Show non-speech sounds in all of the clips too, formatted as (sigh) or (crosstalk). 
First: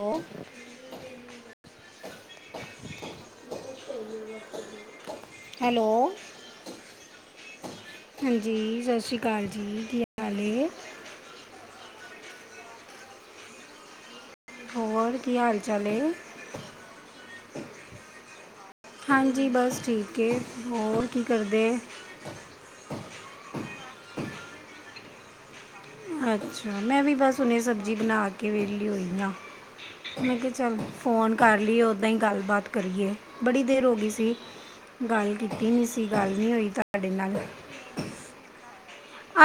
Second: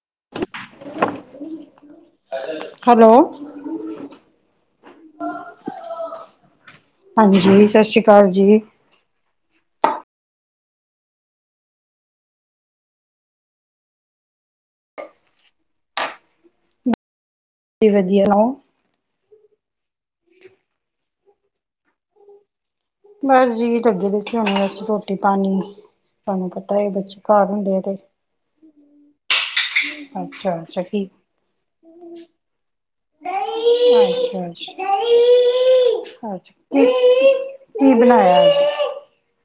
ਹੋਰ hello hello ਹਾਂਜੀ ਸਤਿ ਸ਼੍ਰੀ ਅਕਾਲ ਜੀ ਹਾਂਜੀ ਜੀ ਸਤਿ ਸ਼੍ਰੀ ਅਕਾਲ ਜੀ ਕੀ ਹਾਲ ਹੈ ਹੋਰ ਕੀ ਹਾਲ ਚਾਲ ਹੈ ਵਧੀਆ (unintelligible) ਹਾਂਜੀ ਬਸ ਠੀਕ ਹੈ ਹੋਰ ਕੀ ਕਰਦੇ ਬਸ ਜੀ ਲੱਗੇ ਦੇ ਸ ਹਣੇ ਰੋਟੀ ਪਾਣੀ ਤੁਹਾਨੂੰ ਅੱਛਾ ਪਤਾ ਹੈ ਮੈਂ ਵੀ ਬੱਚੇ ਬਸ ਘਰ ਉਹਨੇ ਹੁੰਦੇ ਆ ਸਬਜ਼ੀ ਤੇ ਬਣਾ ਕੇ ਵੇਲੀ ਹੋਈ ਹਾਂ ਮੈਂ ਕਿਹਾ ਅੱਛਾ ਚੱਲ ਅੱਛਾ ਕੀ ਫੋਨ ਕਰ ਲਈ ਓਦਾਂ ਹੀ ਗੱਲਬਾਤ ਕਰੀਏ ਬੜੀ ਦੇਰ ਹੋ ਗਈ ਸੀ ਅੱਛਾ ਗੱਲ ਕੀਤੀ ਨੀ ਸੀ ਗੱਲ ਅੱਛਾ ਨੀ ਅੱਛਾ ਹੋਈ ਕੀ ਤੁਹਾਡੇ ਨਾਲ ਕੀ ਬਣਾਇਆ ਅੱਜ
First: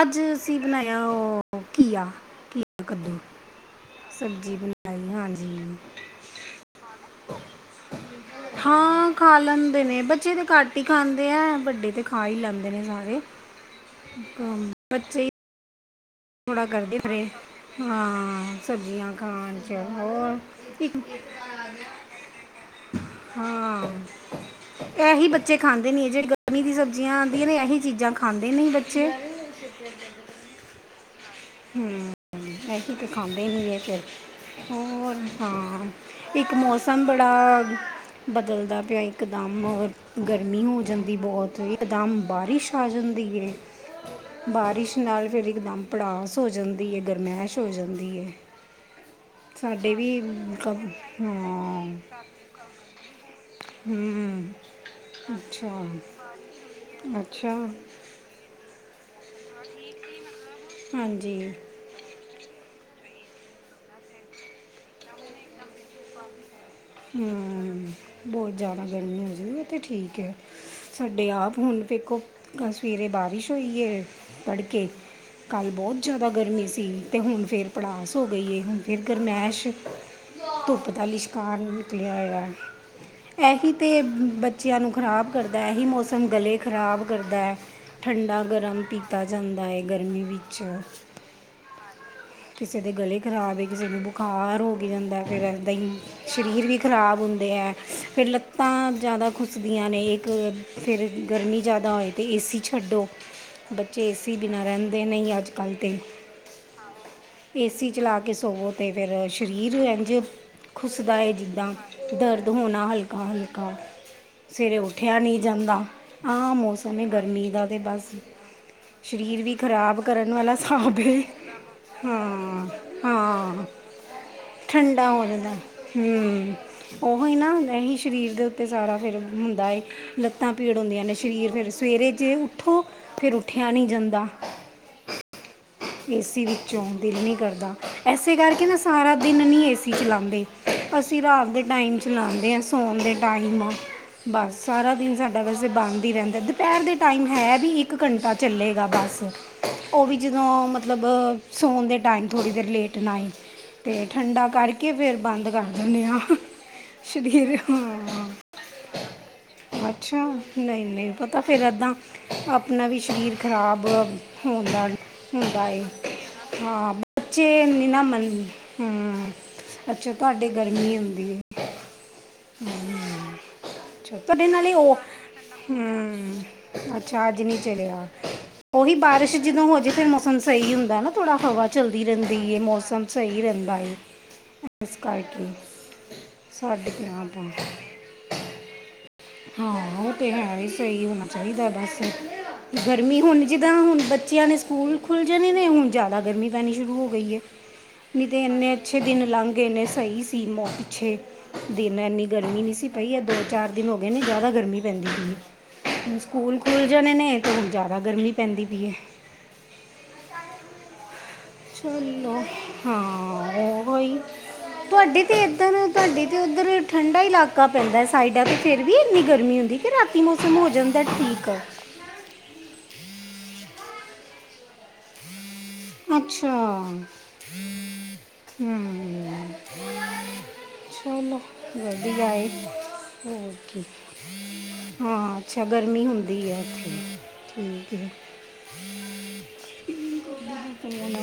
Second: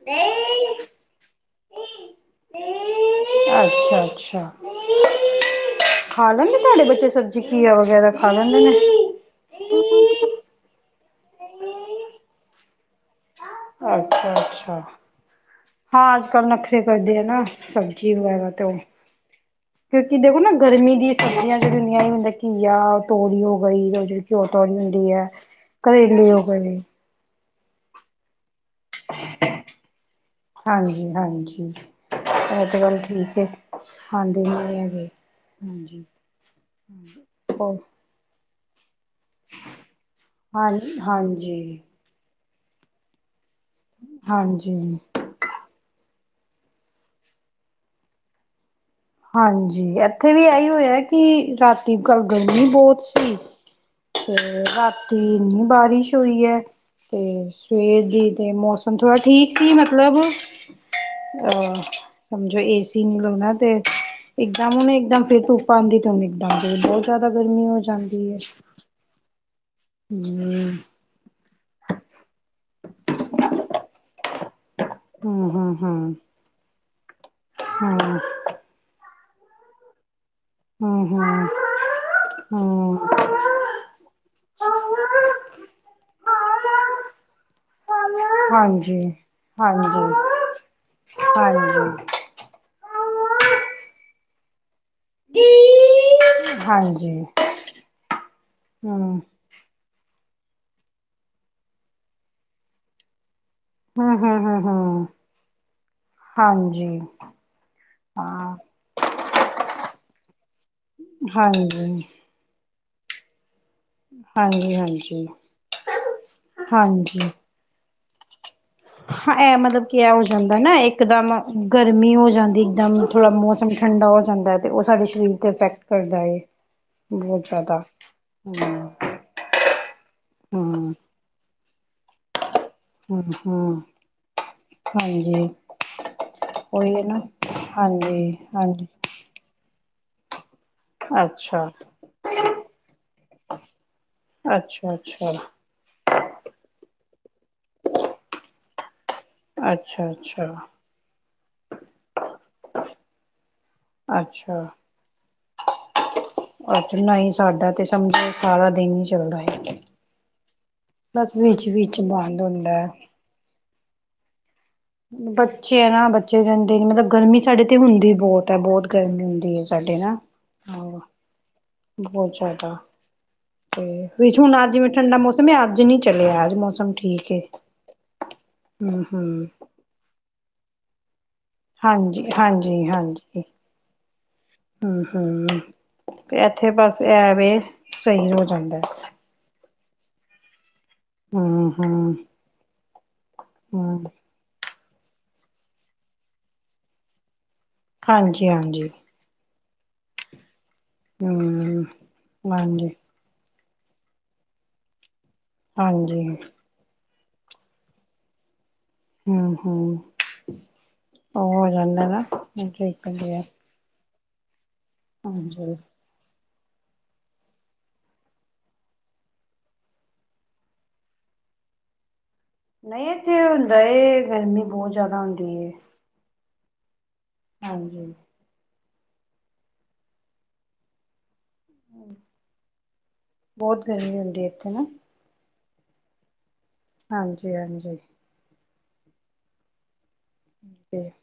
ਅੱਜ ਅਸੀਂ ਬਣਾਇਆ ਉਹ ਘੀਆ ਘੀਆ ਕੱਦੂ ਅੱਛਾ ਅੱਛਾ ਸਬਜ਼ੀ ਬਣਾਈ ਹਾਂਜੀ ਖਾ ਲੈਂਦੇ ਤੁਹਾਡੇ ਬੱਚੇ ਸਬਜ਼ੀ ਘੀਆ ਵਗੈਰਾ ਖਾ ਲੈਂਦੇ ਨੇ ਹਾਂ ਖਾ ਲੈਂਦੇ ਨੇ ਬੱਚੇ ਤਾਂ ਘੱਟ ਹੀ ਖਾਂਦੇ ਹੈ ਵੱਡੇ ਤੇ ਖਾ ਹੀ ਲੈਂਦੇ ਨੇ ਨਾਲੇ ਅੱਛਾ ਅੱਛਾ ਹਾਂ ਜ ਲ ਥੋੜਾ ਨਖਰੇ ਕਰਦੇ ਆ ਫਰੇ ਨਾ ਸਬਜ਼ੀ ਵਗੈਰਾ ਹਾਂ ਤੇ ਉਹ ਸਬਜ਼ੀਆਂ ਖਾਣ ਚ ਕਿਉਂਕਿ ਹੋਰ ਦੇਖੋ ਨਾ ਗਰਮੀ ਇੱਕ ਦੀ ਸਬਜ਼ੀਆਂ ਕ ਦਿੰਦੀਆਂ ਹੀ ਹੁੰਦੇ ਘੀਆ ਤੋੜੀ ਹੋ ਹਾਂ ਗਈ ਰ ਜਿਹੜ ਘਿਓ ਤੋੜੀ ਹੁੰਦੀ ਹੈ ਕਰੇਲੇ ਹੋ ਗਏ ਜਆਂ ਆਉਂਦੀਆਂ ਨੇ ਇਹੀ ਚੀਜ਼ਾਂ ਖਾਂਦੇ ਨਹੀਂ ਬੱਚੇ ਹਾਂਜੀ ਹਾਂਜੀ ਹੂੰ ਇਹ ਤੇ ਇਹੀ ਗੱਲ ਠੀਕ ਹੈ ਖਾਂਦੇ ਨਹੀਂ ਇਹ ਫਿਰ ਹਾਂਜੀ ਹੈਗੇ ਹੋਰ ਹਾਂ ਹਜੀ ਇੱਕ ਮੌਸਮ ਬੜਾ ਬਦਲਦਾ ਪਿਆ ਇਕਦਮ ਰ ਗਰਮੀ ਹਾਂ ਹੋ ਜਾਂਦੀ ਬਹੁਤ ਹਾਂਜੀ ਇਕਦਮ ਬਾਰਿਸ਼ ਆ ਜਾਂਦੀ ਬਾਰਿਸ਼ ਹਾਂਜੀ ਨਾਲ ਫਿਰ ਇੱਕਦਮ ਭੜਾਸ ਸ ਹੋ ਜਾਂਦੀ ਹੈ ਗਰਮੈਸ਼ ਹੋ ਜਾਂਦੀ ਹੈ ਹਾਂਜੀ ਸਾਡੇ ਇੱਥੇ ਵੀ ਇਹੀ ਕਬ- ਹੋਇਆ ਕਿ ਹਾਂ ਰਾਤੀ ਕਲ ਗਰਮੀ ਬਹੁਤ ਸੀ ਤੇ ਹੂੰ ਰਾਤੀ ਇੰਨੀ ਅੱਛਾ ਬਾਰਿਸ਼ ਹੋਈ ਹੈ ਤੇ ਅੱਛਾ ਸਵੇਰ ਦੀ ਤੇ ਮੌਸਮ ਥੋੜਾ ਠੀਕ ਸੀ ਮਤਲਬ ਹਾਂਜੀ ਅਹ ਸਮਝ ਏ ਸੀ ਮਿਲੋ ਨਾ ਤੇ ਇੱਕਦਮ ਉਹਨ ਇੱਕਦਮ ਫਿਰ ਤੂਫਾਨ ਦਿੱ ਤ ਬਹੁਤ ਜਿਆਦਾ ਗਰਮੀ ਹੋ ਜਾਂਦੀ ਹੈ ਜ਼ਣਾ ਗਰਮੀੀਆਂ ਸੀ ਤੇ ਠੀਕ ਹੈ ਸਾਡੇ ਆਪ ਹੁਣ ਵੇਖੋ ਸਵੇਰੇ ਬਾਰਿਸ਼ ਹੋਈ ਹੈ ਤੜਕੇ, ਕੱਲ੍ਹ ਬਹੁਤ ਜ਼ਿਆਦਾ ਗਰਮੀ ਸੀ ਅਤੇ ਹੁਣ ਫਿਰ ਪੜਾਸ ਹੋ ਗਈ ਹੈ ਹੁਣ ਇਕ ਗਰਮੈਸ਼ ਧੁੱਪ ਦਾ ਲਿਸ਼ਕਾਰਾਨ ਨਿਕਲਿਆ ਹੋਇਆ ਇਹੀ ਤਾਂ ਬੱਚਿਆਂ ਨੂੰ ਖ਼ਰਾਬ ਕਰਦਾ ਇਹੀ ਮੌਸਮ ਗਲੇ ਖ਼ਰਾਬ ਕਰਦਾ ਠੰਡਾ ਗਰਮ ਹਾਂਜੀ ਪੀਤਾ ਜਾਂਦਾ ਹੈ ਹਾਂਜੀ ਗਰਮੀ ਵਿੱਚ ਹਾਂਜੀ ਕਿਸੇ ਦੇ ਗਲੇ ਖਰਾਬ ਹੈ ਕਿਸੇ ਨੂੰ ਬੁਖਾਰ ਹੋ ਲਾਗੀ ਜਾਂਦਾ ਹੈ ਐਦਾ ਹੀ ਸ਼ਰੀਰ ਵਿ ਹਾਂਜੀ ਖਰਾਬ ਹੁੰਦੇ ਅ ਫਿਰ ਲੱਤਾਂ ਹੂੰ ਜ਼ਾਦਾ ਦੀਆਂ ਨੇ ਇੱਕ ਫਿਰ ਗਰਮੀ ਜ਼ਿਆਦਾ ਹੋਏ ਤੀ ਏ ਸੀ ਛੱਡੋ ਬੱਚੇ ਏ ਹੂੰ ਸੀ ਹੂੰ ਹੂੰ ਬਿਨਾਂ ਰਹਿੰਦੇ ਹੂੰ ਨਹੀਂ ਅੱਜ ਕੱਲ੍ਹ ਦੇ ਹਾਂਜੀ ਏਸੀ ਚਲਾ ਕੇ ਹਾਂ ਸੋਵੋ ਤੇ ਫਿਰ ਸਰੀਰ ਇੰਝ ਖੁਸਦਾ ਜਿੱਦਾਂ ਹਾਂਜੀ। ਦਰਦ ਹੋਣਾ ਹਲਕਾ ਹਲਕਾ ਹਾਂਜੀ ਸਵੇਰੇ ਉੱਠਿਆ ਹਾਂਜੀ ਨਹੀਂ ਜਾਂਦਾ ਹਾਂ ਮੌਸਮ ਹੈ ਹਾਂਜੀ ਗਰਮੀ ਦਾ ਤੇ ਬਸ ਹਾਂ, ਸਰੀਰ ਵੀ ਇਹ ਮਤਲਬ ਕੀ ਖਰਾਬ ਇਹ ਹੋ ਕਰਨ ਵਾਲਾ ਜਾਂਦਾ ਨਾ ਹਿਸਾਬ ਹੈ ਇਕਦਮ। ਗਰਮੀ ਹੋ ਜਾਂਦੀ ਹਾਂ ਇੱਕਦਮ ਥੋੜ੍ਹਾ ਹਾਂ ਮੌਸਮ ਠੰਡਾ ਹੋ ਜਾਂਦਾ ਅਤੇ ਉਹ ਸਾਡੇ ਸਰੀਰ 'ਤੇ ਅਫੈਕਟ ਕਰਦਾ ਏ। ਉ ਹੀ ਬਹੁਤ ਨਾ ਜ਼ਿਆਦਾ ਨਹੀ ਸਰੀਰ ਦੇ ਉੱਤੇ ਹਮ ਸਾਰਾ ਫਰ ਹੁੰਦਾ ਏ ਲੱਤਾਂ ਪੀੜ ਹਮ ਹੁੰਦੀਆਂ ਨੇ ਸ਼ਰੀਰ ਫਿਰ ਸਵੇਰੇ ਜੇ ਉੱਠੋ ਫਿਰ ਅੱਛਾ ਉੱਠਿਆ ਹਮ ਨਹੀਂ ਜਾਂਦਾ ਹਾਂਜੀ ਏਸੀ ਵਿੱਚੋਂ ਉਹੀ ਹੈ ਦਿਲ ਨਾ ਨਹੀਂ ਕਰਦਾ ਹਾਂਜੀ ਇਸੇ ਕਰਕੇ ਨਾ ਹਾਂਜੀ ਸਾਰਾ ਦਿਨ ਨੀ ਏਸੀ ਚਲਾਉਂਦੇ ਅਸੀਂ ਰਾਤ ਦੇ ਅੱਛਾ ਟਾਈਮ ਚਲਾਾਉਂਦੇ ਹਾਂ ਸਾੌਉਣ ਦੇ ਟਾਈਮ ਆ ਬਸ ਅੱਛਾ ਸਾਰਾ ਦਿਨ ਅੱਛਾ ਸਾਡਾ ਵਸ ਬੰਣਦ ਹੀ ਰਹਿੰਦਾ ਦੁਪਹਿਰ ਦੇ ਟਾਈਮ ਹੈ ਵੀ ਇੱਕ ਘੰਟਾ ਚੱਲੇਗਾ ਬੱਸ ਅੱਛਾ ਅੱਛਾ ਮਤਲਬ ਸੋਣ ਦੇ ਟਾਈਮ ਥੋੜ੍ਹੀ ਦੇਰ ਲੇਟਨਾ ਹੀ ਤੇ ਠੰਡਾ ਅੱਛਾ ਕਰਕੇ ਫੇਰ ਬੰਦ ਕਰ ਦਿੰਦੇ ਹਾਂ। ਅੱਛਾ ਨਹੀਂ ਸਰੀਰ ਸਾਡਾ ਤੇ ਸਮਝੋ ਸਾਰਾ ਦਿਨ ਹੀ ਚੱਲਦਾ ਹੈ ਅੱਛਾ। ਨਹੀਂ, ਨਹੀਂ ਪਤਾ। ਬਸ ਤਾਂ ਫਿਰ ਵਿੱਚ ਇੱਦਾਂ ਵਿੱਚ ਬੰਦ ਹੁੰਦਾ ਆਪਣਾ ਹੈ ਵੀ ਸਰੀਰ ਖਰਾਬ ਹੋਦਾ। ਹੁੰਦਾ ਬੱਚੇ ਹੈ। ਆ ਨਾ ਬੱਚੇ ਰਹਿੰਦੇ ਨੀ ਹਾਂ, ਮਤਲਬ ਗਰਮੀ ਸਾਡੇ ਬੱਚੇ ਤੇ ਨ ਨਾ ਹੁੰਦੀ ਮੰਨਦੇ। ਬਹੁਤ ਹੈ ਬਹੁਤ ਗਰਮੀ ਹਮ, ਹੁੰਦੀ ਹੈ ਸਾਡੇ ਅਛੇ। ਨਾ ਤੁਹਾਡੇ ਗਰਮੀ ਹਾਂ ਹੁੰਦੀ ਹੈ। ਬਹੁਤ ਜ਼ਿਆਦਾ। ਤੇ ਅੱਛਾ ਵਿੱਚ ਤੁਹਾਡੇ ਹੁਣ ਅੱਜ ਨਾਲੇ ਜਿਵੇਂ ਉਹ ਠੰਡਾ ਮੌਸਮ ਅੱਜ ਨਹੀਂ ਹੂੰ ਚਲਿਆ। ਅੱਜ ਮੌਸਮ ਅੱਛਾ ਠੀਕ ਅੱਜ ਨਹੀਂ ਚਲਿਆ ਉਹੀ ਹਮ ਬਾਰਿਸ਼ ਹਮ ਜਦੋਂ ਹੋ ਜਾ ਫਿਰ ਮੌਸਮ ਸਹੀ ਹੁੰਦਾ ਨਾ। ਥੋੜਾ ਹਵਾ ਚੱਲਦੀ ਹਾਂਜੀ ਰਹਿੰਦੀ ਹੈ। ਹਾਂਜੀ ਮੌਸਮ ਸਹੀ ਹਾਂਜੀ ਰਹਿੰਦਾ ਹੈ। ਹਮ ਨਮਸਕਾਰ ਜੀ। ਹਮ ਤੇ ਇੱਥੇ ਬਸ ਐਵੇ ਇਹ ਸਹੀ ਹੋ ਜਾਂਦਾ। ਹਾਂ, ਉਹ ਤੇ ਹੈ ਹੀ ਸਹੀ ਹੋਣਾ ਚਾਹੀਦਾ ਹਮ ਬਸ। ਹਮ ਗਰਮੀ ਹੁਣ ਜਿੱਦਾਂ ਹੁਣ ਹਮ ਬੱਚਿਆਂ ਨੇ ਸਕੂਲ ਖੁੱਲ ਜਾਣੇ ਨੇ ਹੁਣ ਜਿਆਦਾ ਗਰਮੀ ਪੈਣੀ ਸ਼ੁਰੂ ਹੋ ਗਈ ਹੈ। ਨਹੀਂ ਤੇ ਹਾਂਜੀ ਇੰਨੇ ਹਾਂਜੀ ਅੱਛੇ ਦਿਨ ਲੰਘ ਗੇਨੇ ਸਹੀ ਸੀ। ਪਿੱਛੇ ਹਮ ਦਿਨ ਇੰਨੀ ਗਰਮੀ ਨਹੀਂ ਸੀ ਹਾਂਜੀ ਪਈ ਆ ਦੋ- ਚਾਰ ਦਿਨ ਗ ਪੈਂ ਬ (unintelligible) ਹਾਂਜੀ ਸਕੂਲ ਜਾਣੇ ਨੇ ਤਾਂ ਹੁਣ ਜ਼ਿਆਦਾ ਗਰਮੀ ਪੈਂਦੀ ਪਈ ਹੈ। ਹਮ- ਹਮ। ਉਹ ਹੋ ਜਾਂਦਾ ਨਾ ਚਲੋ ਠੀਕ ਹਾਂ, ਉਹ ਤੁਹਾਡੀੇ ਤੇ ਹਾਂਜੀ ਇਧਰ ਤੁਹਾਡੇ ਤੇ ਉੱਧਰ ਠੰਡਾ ਇਲਾਕਾ ਪੈਂਦਾ ਸਾਈਡਾਂ ਤੇ ਫੇਰ ਵੀ ਇੰਨੀ ਗਰਮੀ ਹੁੰਦੀ ਕਿ ਕਿ ਮੌਸਮ ਹੋ ਜਾਂਦਾ ਠੀਕ ਆ। ਨਹੀਂ ਇਥੇ ਹੁੰਦਾ ਗਰਮੀ ਬਹੁਤ ਜਿਆਦਾ ਹੁੰਦੀ। ਅੱਛਾ। ਹਾਂਜੀ। ਚਲੋ। ਵਧੀਆ। ਕੇ ਬਹੁਤ ਗਰਮੀ ਹੁੰਦੀ ਇੱਥੇ ਨਾ ਹਾਂ। ਅੱਛਾ, ਗਰਮੀ ਹੁੰਦੀ ਹੈ। ਹਾਂਜੀ- ਠੀਕ ਹਾਂਜੀ। ਹੈ ਚੰਗਾ ਤੇ ਨਾ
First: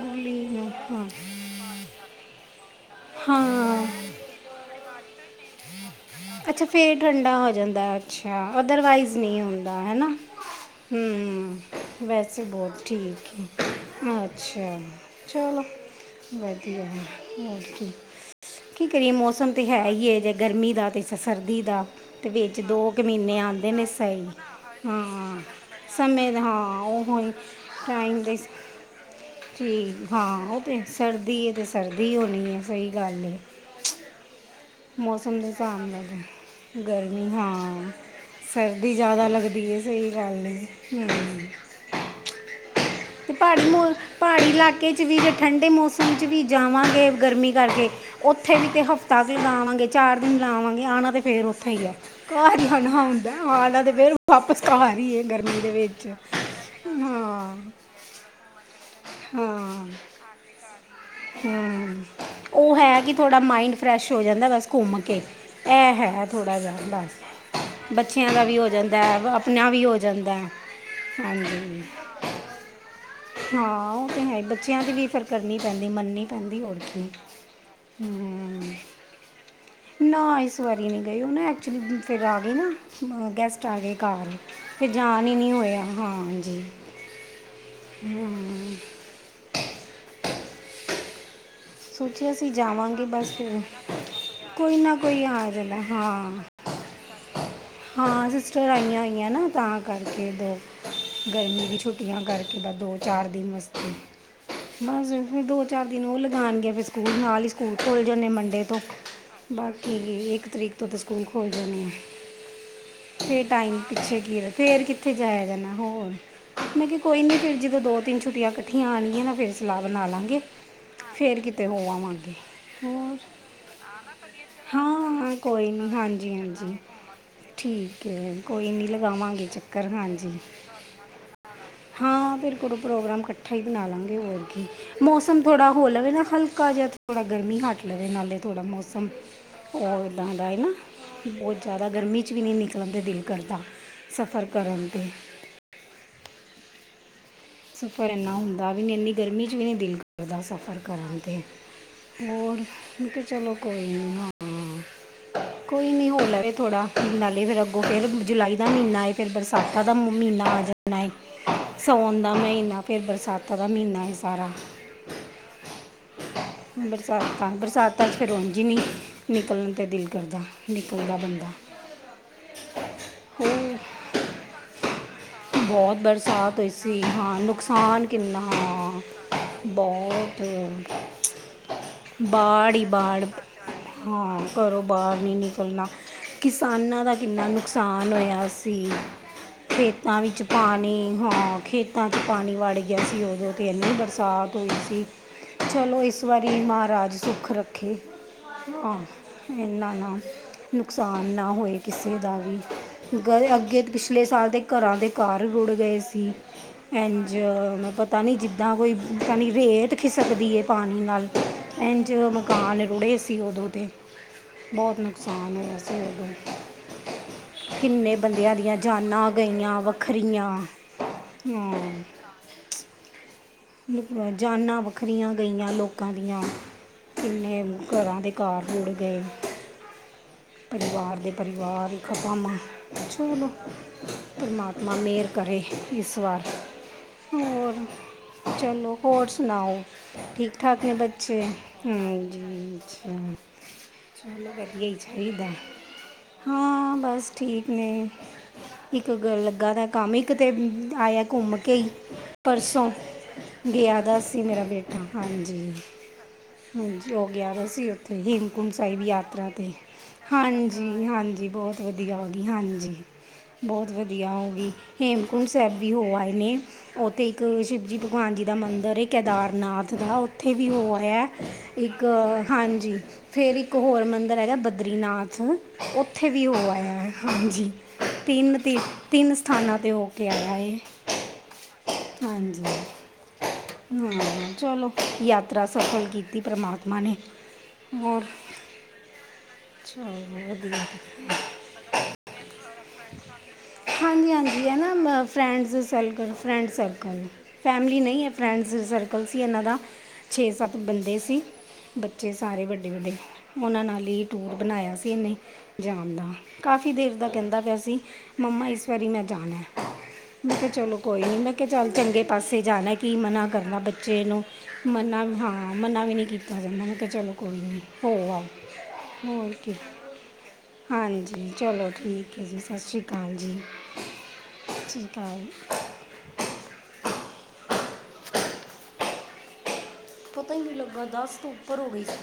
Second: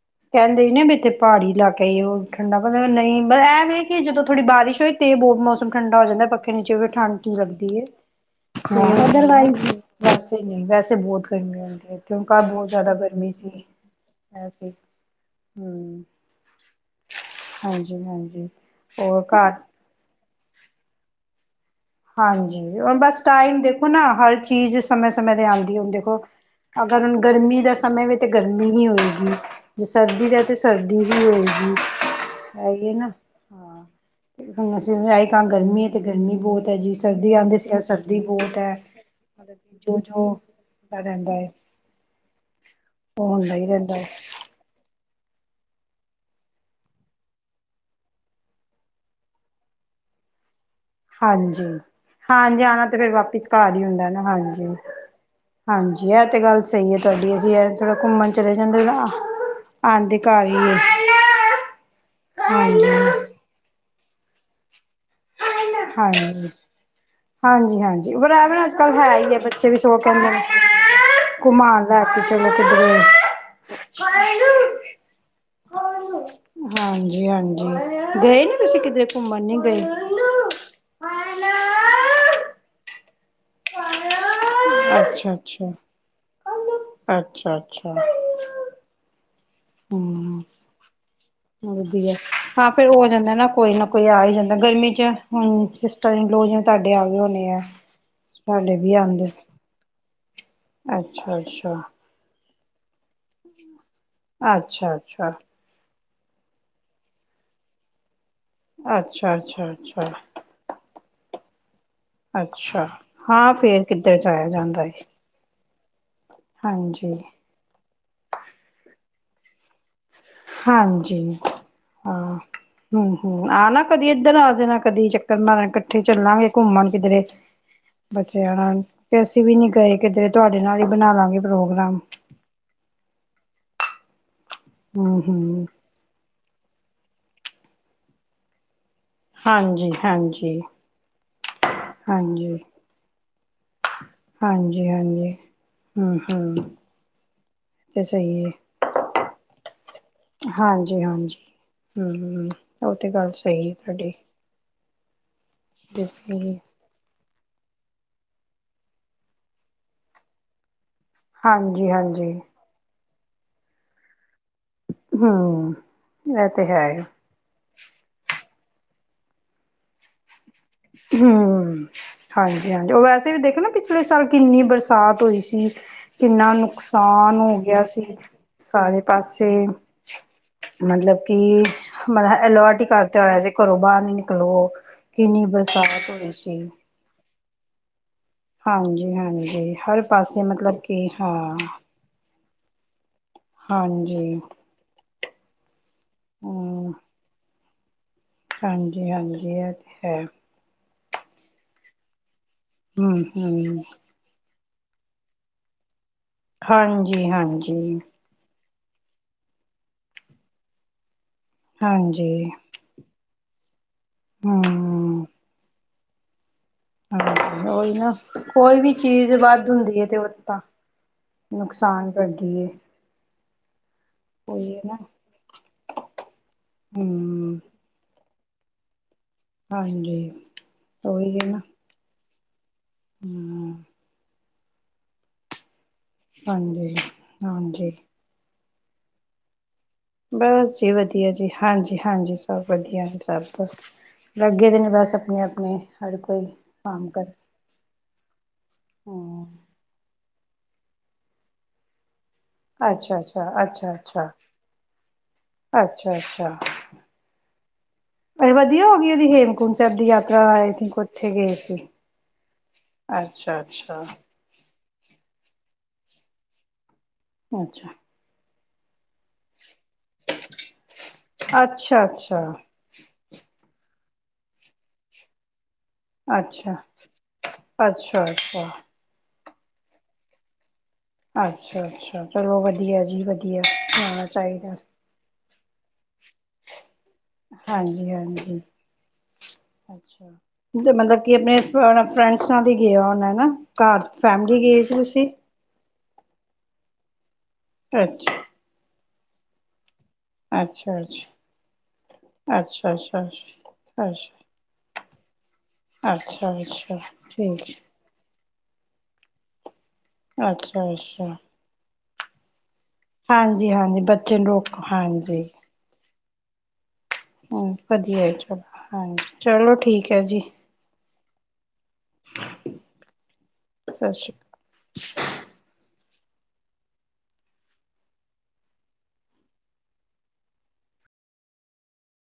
ਗੋਲੀ ਕਹਿੰਦੇ ਹੀ ਨਾ ਵੀ ਹਾਂ ਇੱਥੇ ਪਹਾੜੀ ਇਲਾਕੇ ਕਈ ਉਹ ਠੰਡਾ ਪਤਾ ਨਹੀਂ ਮ ਐਵੇਂ ਹਾਂ ਕਿ ਜਦੋਂ ਥੋੜੀ ਬਾਰਿਸ਼ ਹੋਈ ਤੇ ਬਹੁਤ ਮੌਸਮ ਠੰਡਾ ਹੋ ਜਾਂਦਾ ਪੱਖੇ ਅੱਛਾ ਨੀਚੇ ਵੀ ਫੇਰ ਠੰਡ ਕੀ ਠੰਡਾ ਹੋ ਲੱਗਦੀ ਜਾਂਦਾ ਹੈ, ਅੱਛਾ ਹੈਵਾ। ਅਦਰਵਾਈਜ਼ ਬ ਨਹੀਂ ਹੁੰਦਾ ਹੈ ਨਾ (unintelligible) ਨਹੀਂ ਵੈਸੇ ਬਹੁਤ ਗਰਮੀ ਹੂੰ ਆਦੀ ਹੈ। ਕਿਉਂਕ ਵੈਸੇ ਬਹੁਤ ਜ਼ਿਆਦਾ ਗਰਮੀ ਸੀ। ਵੈਸੇ ਅੱਛਾ, ਚਲੋ। ਹੂੰ ਵਧੀਆ ਹੋ ਹਾਂਜੀ-ਹਾਂਜੀ ਕੀ। ਕਰੀਏ ਹੋਰ ਮੌਸਮ ਘਰ ਤੇ ਹੈ ਹੀ ਹੈ। ਗਰਮੀ ਦਾ ਅਤੇ ਸਰਦੀ ਦਾ। ਤੇ ਵਿੱਚ ਹਾਂਜੀ, ਦੋ ਹੁਣ ਕੁ ਬਸ ਮਹੀਨੇ ਟਾਈਮ ਆਉਂਦੇ ਨੇ ਦੇਖੋ ਨਾ ਸਹੀ ਹਰ ਚੀਜ਼ ਸਮੇਂ- ਸਮੇਂ ਹਾਂ ਤੇ ਆਉਂਦੀ ਹੁਣ ਦੇਖੋ। ਸਮੇਂ ਦਾ ਹਾਂ ਅਗਰ ਹੁਣ ਉਹ ਹੀ ਗਰਮੀ ਦਾ ਸਮੇਂ ਵੀ ਟਾਈਮ ਤਾਂ ਦੇ ਗਰਮੀ ਨਹੀਂ ਹੋਏਗੀ। ਜੇ ਠੀਕ ਸਰਦੀ ਹਾਂ ਦਾ ਤੇ ਉਹ ਸਰਦੀ ਵੀ ਹੈ ਤੇ ਹੋਏਗੀ। ਸਰਦੀ ਹੋਣੀ ਸਹੀ ਹੈ ਨਾ ਗੱਲ ਹੈ ਹ ਆਏ ਮੌਸਮ ਤਾਂ ਦੇ ਹਿਸਾਬ ਗਰਮੀ ਹੈ ਤੇ ਨਾਲ ਗਰਮੀ ਬਹੁਤ ਹੈ ਤਾਂ। ਜੀ ਗਰਮੀ ਸਰਦੀ ਆਂਦੀ ਸੀ ਹਾਂ। ਸਰਦੀ ਬਹੁਤ ਹੈ। ਸਰਦੀ ਜ਼ਿਆਦਾ ਲੱਗਦੀ ਹੈ ਸਹੀ ਜੋ-ਜੋ ਗੱਲ ਹੈ। ਹ ਰਹਿੰਦਾ ਹੈ ਉਹ ਅਤੇ ਹੁੰਦਾ ਹੀ ਪਹਾੜੀ ਮੋਸਮ ਰਹਿੰਦਾ ਹੈ ਪਹਾੜੀ ਇਲਾਕੇ 'ਚ ਵੀ ਠੰਡੇ ਮੌਸਮ 'ਚ ਵੀ ਜਾਵਾਂਗੇ ਗਰਮੀ ਕਰਕੇ ਉੱਥੇ ਵੀ ਤੇ ਹਫ਼ਤਾ ਵੀ ਲਾਵਾਂਗੇ ਚਾਰ ਦਿਨ ਲਾਵਾਂਗੇ, ਆਉਣਾ ਤੇ ਫੇਰ ਹਾਂਜੀ। ਉੱਥੇ ਹੀ ਆ ਘਰ ਹਾਂਜੀ ਹੀ ਆਣਾ ਤੇ ਫਿਰ ਹੁੰਦਾ ਵਾਪਿਸ ਘਰ ਆਉਣਾ ਹੀ ਤੇ ਹੁੰਦਾ ਫਿਰ ਨਾ ਵਾਪ ਹਾਂਜੀ। ਘਰ ਹੀ ਹੈ ਗਰਮੀ ਦੇ ਵਿੱਚ ਹਾਂ। ਜਿੜਾ ਘੁੰਮਣ ਚਲੇ ਜਾਂਦੇ ਨਾ ਹਾਂ ਆਉਂਦੇ। ਘਰ ਹੀ ਹਾਂ। ਮਾਇੰਡ ਫਰੈਸ਼ ਹੋ ਜਾਂਦਾ ਬਸ ਘੁੰਮ ਕੇ। ਇਹ ਹੈ ਹਾਂਜੀ। ਥੋੜ੍ਹਾ ਜਿਹਾ ਬਸ ਹਾਂਜੀ-ਹਾਂਜੀ, ਪਰ ਬੱਚਿਆਂ ਦਾ ਐਵੇਂ ਵੀ ਨਾ ਹੋ ਅੱਜ-ਕੱਲ੍ਹ ਜਾਂਦਾ ਹੈ। ਹੀ ਆਪਣਾ ਬੱਚੇ ਵੀ ਹੋ ਸਗੋਂ ਕਹਿੰਦੇ ਜਾਂਦਾ। ਨੇ ਹਾਂਜੀ। ਘੁਮਾਣ ਲੈ ਕੇ ਚਲੋ ਕਿਧਰੇ। ਹਾਂ, ਉਹ ਤੇ ਹੈ ਬੱਚਿਆਂ ਦੀ ਵੀ ਫਿਰ ਕਰਨੀ ਪੈਂਦੀ ਮੰਨਣੀ ਪੈਂਦੀ ਹੋਰ ਕੀ ਹਾਂਜੀ -ਹਾਂਜੀ ਗਏ ਨੀ ਹਮ, ਤੁਸੀਂ ਕਿਤੇ ਘੁੰਮਣ ਨੀ ਗਏ? ਨਾ ਇਸ ਵਾਰੀ ਨਹੀਂ ਗਈ ਉਹ ਨਾ ਐਕਚੁਲੀ ਫਿਰ ਆ ਗਈ ਨਾ ਗੈਸਟ ਆ ਗਏ ਘਰ। ਫਿਰ ਜਾਣ ਹੀ ਨਹੀਂ ਅੱਛਾ-ਅੱਛਾ। ਹੋਇਆ। ਹਾਂਜੀ। ਅੱਛਾ-ਅੱਛਾ, ਹੂੰ, ਵਧੀਆ ਸੋਚਿਆ ਸੀ ਹਾਂ ਫੇਰ ਜਾਵਾਂਗੇ ਹੋ ਜਾਂਦਾ ਬਸ ਨਾ, ਫਿਰ ਕੋਈ ਨਾ ਕੋਈ ਆ ਹੀ ਜਾਂਦਾ ਕੋਈ ਗਰਮੀ ਨਾ ਚ ਕੋਈ ਆ ਹੂੰ, ਜਾਂਦਾ ਇਸ ਟਾਈਮ ਹਾਂ ਲੋ ਜਾਂਦੇ ਤੁਹਾਡੇ ਆ ਵੀ ਹੋਣੇ ਹੈ। ਹਾਂ ਸਿਸਟਰ ਆਈਆਂ ਹੋਇਆ, ਨਾ ਤਾਂ ਕਰਕੇ ਦੋ ਅੱਛਾ ਗਰਮੀ ਅੱਛਾ ਦੀ ਛੁੱਟੀ ਤੀਆਂ ਕਰਕੇ ਤਾਂ ਦੋ ਚਾਰ ਦੀ ਮਸਤੀ ਅੱਛਾ ਬਸ ਅੱਛਾ ਦੋ, ਚਾਰ ਦਿਨ ਉਹ ਲਗਾਉਣਗੇ, ਫਿਰ ਸਕੂਲ ਨਾਲ ਹੀ ਸਕੂਲ ਖੂਲ ਜਾਂਦੇ ਮੰੰਡੇ ਅੱਛਾ ਅੱਛਾ ਅੱਛਾ ਬਾਕੀ ਇੱਕ ਤਰੀਕ ਤੋਂ ਤਾਂ ਸਕੂਲ ਖੋਲ੍ਹ ਜਾਣੇ ਅੱਛਾ, ਹਾਂ ਟਾਈਮ ਫਿਰ ਕਿੱਧਰ ਪਿੱਛੇ ਕੀ ਜਾਇਆ ਰਹਿ- ਫਿਰ ਜਾਂਦਾ ਹੈ। ਕਿੱਥੇ ਜਾਇਆ ਜਾਣਾ, ਹੋਰ ਮੈਂ ਕਿਹਾ ਕੋਈ ਨੀ ਫੇਰ ਜਦੋਂ ਦੋ ਤਿੰਨ ਛੁੱਟੀਆਂ ਇਕੱਠੀਆਂ ਆਣਗੀਆਂ, ਨਾ ਫਿਰ ਸਲਾਹ ਬਣਾ ਲਾਂਗੇ, ਫੇਰ ਕਿਤੇ ਹੋ ਆਵਾਂਗੇ ਹੋਰ ਹੂੰ-ਹੂੰ, ਆ ਨਾ ਕਦੀ ਇੱਧਰ ਆ ਜਾਣਾ, ਕਦੀ ਹਾਂ ਹਾਂ ਚੱਕਰ ਮਾਰਾ ਕੋਈ ਨਹੀਂ ਇਕੱਠੇ ਹਾਂਜੀ ਚੱਲਾਂਗੇ ਹਾਂਜੀ ਘੁੰਮਣ ਕਿਧਰੇ ਠੀਕ ਹੈ ਬੱਚਾ ਕੋਈ ਨਾਲ ਨਹੀਂ ਤੇ ਅਸੀਂ ਲਗਾਵਾਂਗੇ ਵੀ ਨੀ ਚੱਕਰ ਗਏ, ਕਿਧਰੇ ਹਾਂਜੀ ਤੁਹਾਡੇ ਨਾਲ ਹੀ ਬਣਾ ਲਾਂਗੇ ਪ੍ਰੋਗਰਾਮ ਕੋਲੋ ਪ੍ਰੋਗਰਾਮ ਇਕੱਠਾ ਹੀ ਬਣਾ ਲਾਂਗੇ, ਹੋਰ ਕੀ ਹਮ ਮੌਸਮ ਹਮ ਥੋੜਾ ਹੋ ਜਾਵੇ ਨਾ ਹਲਕਾ ਜਿਹਾ ਥੋੜਾ ਗਰਮੀ ਹੱਟ ਲਵੇ, ਨਾਲੇ ਥੋੜਾ ਮੌਸਮ ਹਾਂਜੀ ਇੱਦਾਂ ਦਾ ਹੈ, ਹਾਂਜੀ ਨਾ ਬਹੁਤ ਜ਼ਿਆਦਾ ਗਰਮੀ ਚ ਵੀ ਹਾਂਜੀ, ਨੀ ਨਿਕਲਣ ਦਾ ਦਿਲ ਕਰਦਾ ਸਫ਼ਰ ਕਰਨ ਤੇ ਹਾਂਜੀ-ਹਾਂਜੀ, ਹੂੰ-ਹੂੰ। ਸਫ਼ਰ ਇੰਨਾ ਹੁੰਦਾ ਵੀ ਨਹੀਂ, ਇੰਨੀ ਗਰਮੀ ਵਿਚ ਨਹੀਂ ਦਿਲ ਦਾ ਸਫ਼ਰ ਹਾਂਜੀ, ਕਰਨ ਤੇ ਹਾਂਜੀ ਹੂੰ, ਹੋਰ, ਉਹ ਮੈ ਤੇ ਕਿਹਾ ਗੱਲ ਚਲੋ ਸਹੀ ਏ ਕੋਈ ਤੁਹਾਡੀ ਨੀ ਕੋਈ ਨਹੀਂ ਹੋ ਲਵੇ ਥੋੜਾ ਨਾਲੇ ਫਿਰ ਅੱਗੋਂ ਫਿਰ ਜੁਲਾਈ ਦਾ ਮਹੀਨਾ ਏ ਫਿਰ ਬਰਸਾਤਾਂ ਦਾ ਮਹੀਨਾ ਆ ਜਾਂਦਾ ਹੈ। ਹਾਂਜੀ, ਸਾਉਣ ਹਾਂਜੀ ਦਾ ਮਹੀਨਾ, ਫਿਰ ਬਰਸਾਤਾਂ ਦਾ ਮਹੀਨਾ ਹੈ ਸਾਰਾ ਹੂੰ, ਇਹ ਤੇ ਹੈ ਬਰਸਾਤਾਂ-ਬਰਸਾਤਾਂ ਚ ਫਿਰ ਉਝ ਨਹੀਂ ਨਿਕਲਣ ਤੇ ਦਿਲ ਕਰਦਾ ਨਿਕਲਦਾ ਬੰਦਾ ਹੂੰ, ਹਾਂਜੀ-ਹਾਂਜੀ ਉਹ ਵੈਸੇ ਵੀ ਦੇਖੋ, ਨਾ ਹੋਰ ਪਿਛਲੇ ਸਾਲ ਕਿੰਨੀ ਬਰਸਾ ਸਾਤ ਹੋਈ ਸੀ, ਬਹੁਤ ਕਿੰਨਾ ਬਰਸਾਤ ਹੋਈ ਸੀ ਨੁਕਸਾਨ ਹਾਂ ਹੋ ਗਿਆ ਸੀ ਨੁਕਸਾਨ ਕਿੰਨਾ ਸਾਰੇ ਹਾਂ ਪਾਸੇ ਬਹੁਤ ਮਤਲਬ ਕਿ, ਮਤਲਬ ਬਾੜ ਅਲੋਟ ਹੀ ਕਰਦੇ ਬਾੜ ਹੋਇਆ ਸੀ। ਘਰੋਂ ਬਾਹਰ ਨੀ ਹਾਂ ਨਿਕਲੋ ਘਰੋਂ ਬਾਹਰ ਨਹੀਂ ਕਿੰਨੀ ਬਸ ਨਿਕਲਣਾ ਕਿਸਾਨਾਂ ਦਾ ਕਿੰਨਾ ਨੁਕਸਾਨ ਹੋਇਆ। ਸੀ ਹਾਂਜੀ-ਹਾਂਜੀ, ਹਰ ਖੇਤਾਂ ਵਿੱਚ ਪਾਸੇ ਮਤਲਬ ਕਿ ਪਾਣੀ ਹਾਂ ਖੇਤਾਂ ਚ ਪਾਣੀ ਵੜ ਗਿਆ ਸੀ, ਉਦੋਂ ਤੇ ਇੰਨੀ ਹਾਂਜੀ ਬਰਸਾਤ ਚਲੋ, ਇਸ ਵਾਰੀ ਹੂੰ ਮਹਾਰਾਜ ਸੁਖ ਰਖੇ ਹਾਂਜੀ-ਹਾਂਜੀ ਆਹ ਇਹ ਤੇ ਇਹਨਾ ਨਾ ਹੈ ਨੁਕਸਾਨ ਨਾ ਹੋਏ, ਕਿਸੇ ਦਾ ਵੀ ਗ ਅਗੇ ਹੂੰ-ਹੂੰ ਪਿਛਲੇ ਸਾਲ ਦੇ ਘਰਾਂ ਦੇ ਘਰ ਰੁੜ ਗਏ ਸੀ, ਇਝ ਮੈ ਹਾਂਜੀ-ਹਾਂਜੀ ਪਤਾ ਨੀ ਜ ਜਾਂ ਕੋਈ ਖਣੀ ਰੇਤ ਖਿਸਕਦੀ ਹੈ, ਪਾਣੀ ਨਾਲ ਇਝ ਹਾਂਜੀ ਮਕਾਨ ਰੁੜੇ ਸੀ, ਉਦੋਂ ਤੇ ਹੂੰ ਹਾਂਜੀ ਬਹੁਤ ਹਮ ਨੁਕਸਾਨ ਹੋਇਆ ਸੀ। ਹਾਂਜੀ ਉਹੀ ਨਾ ਕਿਨੇ ਬੰਦਿਆਂ ਦੀਆ ਕੋਈ ਵੀ ਜਾਨਾ ਚੀਜ਼ ਵੱਧ ਗਈਆਂ ਹੁੰਦੀ ਹੈ ਤੇ ਉਹ ਵੱਖਰੀਆਂ ਤਾਂ ਹੁੰ। (inaudible) ਉਹੀ ਜਾਨਾਂ ਹੈ ਨਾ ਵੱਖਰੀਆਂ ਗਈਆਂ ਲੋਕਾ ਦੀਆ ਹੂੰ, ਕਿਨੇ ਘਰਾਂ ਦੇ ਘਰ ਰੂੜ ਗਏ ਹਾਂਜੀ, ਪਰਿਵਾਰ ਦੇ ਉਹੀ ਹੈ ਨਾ ਪਰਿਵਾਰ ਇਕ ਕੰਮ ਆ 'ਚ ਚਲੋ ਹੂੰ ਪਰਮਾਤਮਾ ਮਿਹਰ ਕਰੇ ਇਸ ਵਾਰ ਹੋਰ ਹਾਂਜੀ-ਹਾਂਜੀ ਚਲੋ ਹੋਰ ਸੁਣਾਓ? ਬਸ ਠੀਕ-ਠਾਕ ਜੀ ਨਹੀਂ ਵਧੀਆ ਬੱਚੇ ਜੀ ਹਾਂਜੀ-ਹਾਂਜੀ ਸਭ ਵਧੀਆ ਹ (unintelligible) ਦੇ ਵਧੀਆ ਨੇ ਹੀ ਬਸ ਆਪਣੇ ਚਾਹੀਦਾ, ਆਪਣੇ ਹਰ ਕੋਈ ਹਾਂ ਕੰਮ ਕਰ ਬਸ ਠੀਕ ਨੇ ਇੱਕ ਹੂੰ ਲੱਗਾ ਦਾ ਕੰਮ ਇੱਕ ਤੇ ਆਇਆ ਘੁੰਮ ਕੇ ਹੀ ਪਰਸੋਂ ਅੱਛਾ ਅੱਛਾ ਅੱਛਾ ਗਿਆ ਦਾ ਅੱਛਾ ਸੀ ਮੇਰਾ ਬੇਟਾ ਹਾਂਜੀ ਅੱਛਾ ਅੱਛਾ ਹਾਂਜੀ ਉਹ ਗਯਾ ਸੀ ਉਥੇ ਹੀ ਇਹ ਵਧੀਆ ਹੋ ਗਈ ਉਹਦੀ ਹੇਮਕੁੰਟ ਸਾਹਿਬ ਦੀ ਯਾਤਰਾ ਆਈ ਥਿੰਕ ਹਾਂਜੀ ਉਥੇ ਹਾਂਜੀ ਗਏ ਸੀ ਬਹੁਤ ਵਧੀਆ ਹੋ ਗਈ ਅਛਾ- ਬਹੁਤ ਅਛਾ। ਵਧੀਆ ਹਾਂਜੀ ਹੇਮਕੁੰਟ ਸਾਹਿਬ ਵੀ ਹੋ ਆਏ ਨੇ ਉਥੇ ਇਕ ਅੱਛਾ ਸ਼ਿਵਜੀ ਭਗਵਾਨ ਜੀ ਦਾ ਮੰਦਿਰ ਏ ਕੇੈਦਾਰਨਾਥ (unintelligible) ਉਥੇ ਵੀ ਹੋ ਆਯਾ। ਅੱਛਾ ਇਕ ਅੱਛਾ ਹਾਂਜੀ ਫੇਰ ਇਕ ਹੋਰ ਮੰਦਰ ਹੈਗਾ ਬਦਰੀਨਾਥ ਉਥੇ ਵੀ ਹੋ ਅੱਛਾ ਆਯਾ ਹਾਂਜੀ ਅੱਛਾ ਅੱਛਾ ਤਿਮਤੀ ਤਿਨ ਸਥਾਨਾਂ 'ਤੇ ਹੋ ਕੇ ਆਇਆ ਏ ਅਛਾ- ਅਛਾ ਚਲੋ ਵਧੀਆ ਜੀ ਵਧੀਆ ਜਾਣਾ ਹਾਂ ਚਾਹੀਦਾ। ਚਲੋ ਯਾਤਰਾ ਸਫਲ ਕੀਤੀ ਪਰਮਾਤਮਾ ਨੇ ਹਾਂਜੀ- ਹੋਰ ਹਾਂਜੀ ਅਛਾ ਚਲੋ ਵਧੀਆ ਤੇ ਮਤਲਬ (unintelligible) ਹਾਂਜੀ- ਫੈਮਲੀ ਹਾਂਜੀ ਗਏ ਸੀ ਹੈਨਾ ਤੁਸੀਂ friends circle friend circle family ਨਹੀ ਹੈ। ਅੱਛਾ ਫਰੈਂਡਸ ਸਰਕਲ ਸੀ ਇਹਨਾਂ ਦਾ ਛੇ ਸੱਤ ਅੱਛਾ ਬੰਦੇ ਅੱਛਾ ਸੀ ਬੱਚੇ ਸਾਰੇ ਵਡੇ- ਅੱਛਾ ਵਡੇ ਅੱਛਾ ਉਹਨਾਂ ਨਾਲ ਅੱਛਾ ਹੀ ਅੱਛਾ ਟੂਰ ਬਣਾਇਆ ਸੀ ਇਹਨੇ ਜਾਣ ਦਾ ਅੱਛਾ ਕਾਫ਼ੀ ਅੱਛਾ ਦੇਰ ਦਾ ਕਹਿੰਦਾ ਠੀਕ ਪਿਆ ਸੀ ਮੰਮਾ ਇਸ ਵਾਰੀ ਮੈ ਜਾਣਾ ਮੈ ਕਿਹਾ ਅੱਛਾ ਚਲੋ ਕੋਈ ਅੱਛਾ ਨੀ ਮੈ ਕਿਹਾ ਚਲ ਚੰਗੇ ਪਾਸੇ ਜਾਣਾ ਕੀ ਮਨਾ ਹਾਂਜੀ ਕਰਨਾ ਹਾਂਜੀ ਬੱਚੇ ਨੂੰ ਰੋਕ ਮੰਨਾ ਹਾਂਜੀ ਹਾਂ ਮੰਨਾ ਵੀ ਨਹੀ ਕੀਤਾ ਜਾਂਦਾ ਨਾ ਚਲੋ ਕੋਈ ਨਹੀਂ ਵਧੀਆ ਹੋ ਆਓ ਚਲੋ ਹਾਂਜੀ ਹੋਰ ਕੀ ਚਲੋ ਠੀਕ ਹੈ। ਜੀ- ਹਾਂਜੀ ਚਲੋ ਠੀਕ ਹੈ। ਜੀ ਸਤਿ ਸ਼੍ਰੀ ਅਕਾਲ ਜੀ ਸ਼੍ਰੀ ਅਕਾਲ। ਸਤਿ ਸ਼੍ਰੀ ਅਕਾਲ ਪਤਾ ਈ ਨਹੀ ਲਗਾ ਦਸ ਤੋ ਉਪਰ ਹੋ ਗਈ ਸੀ।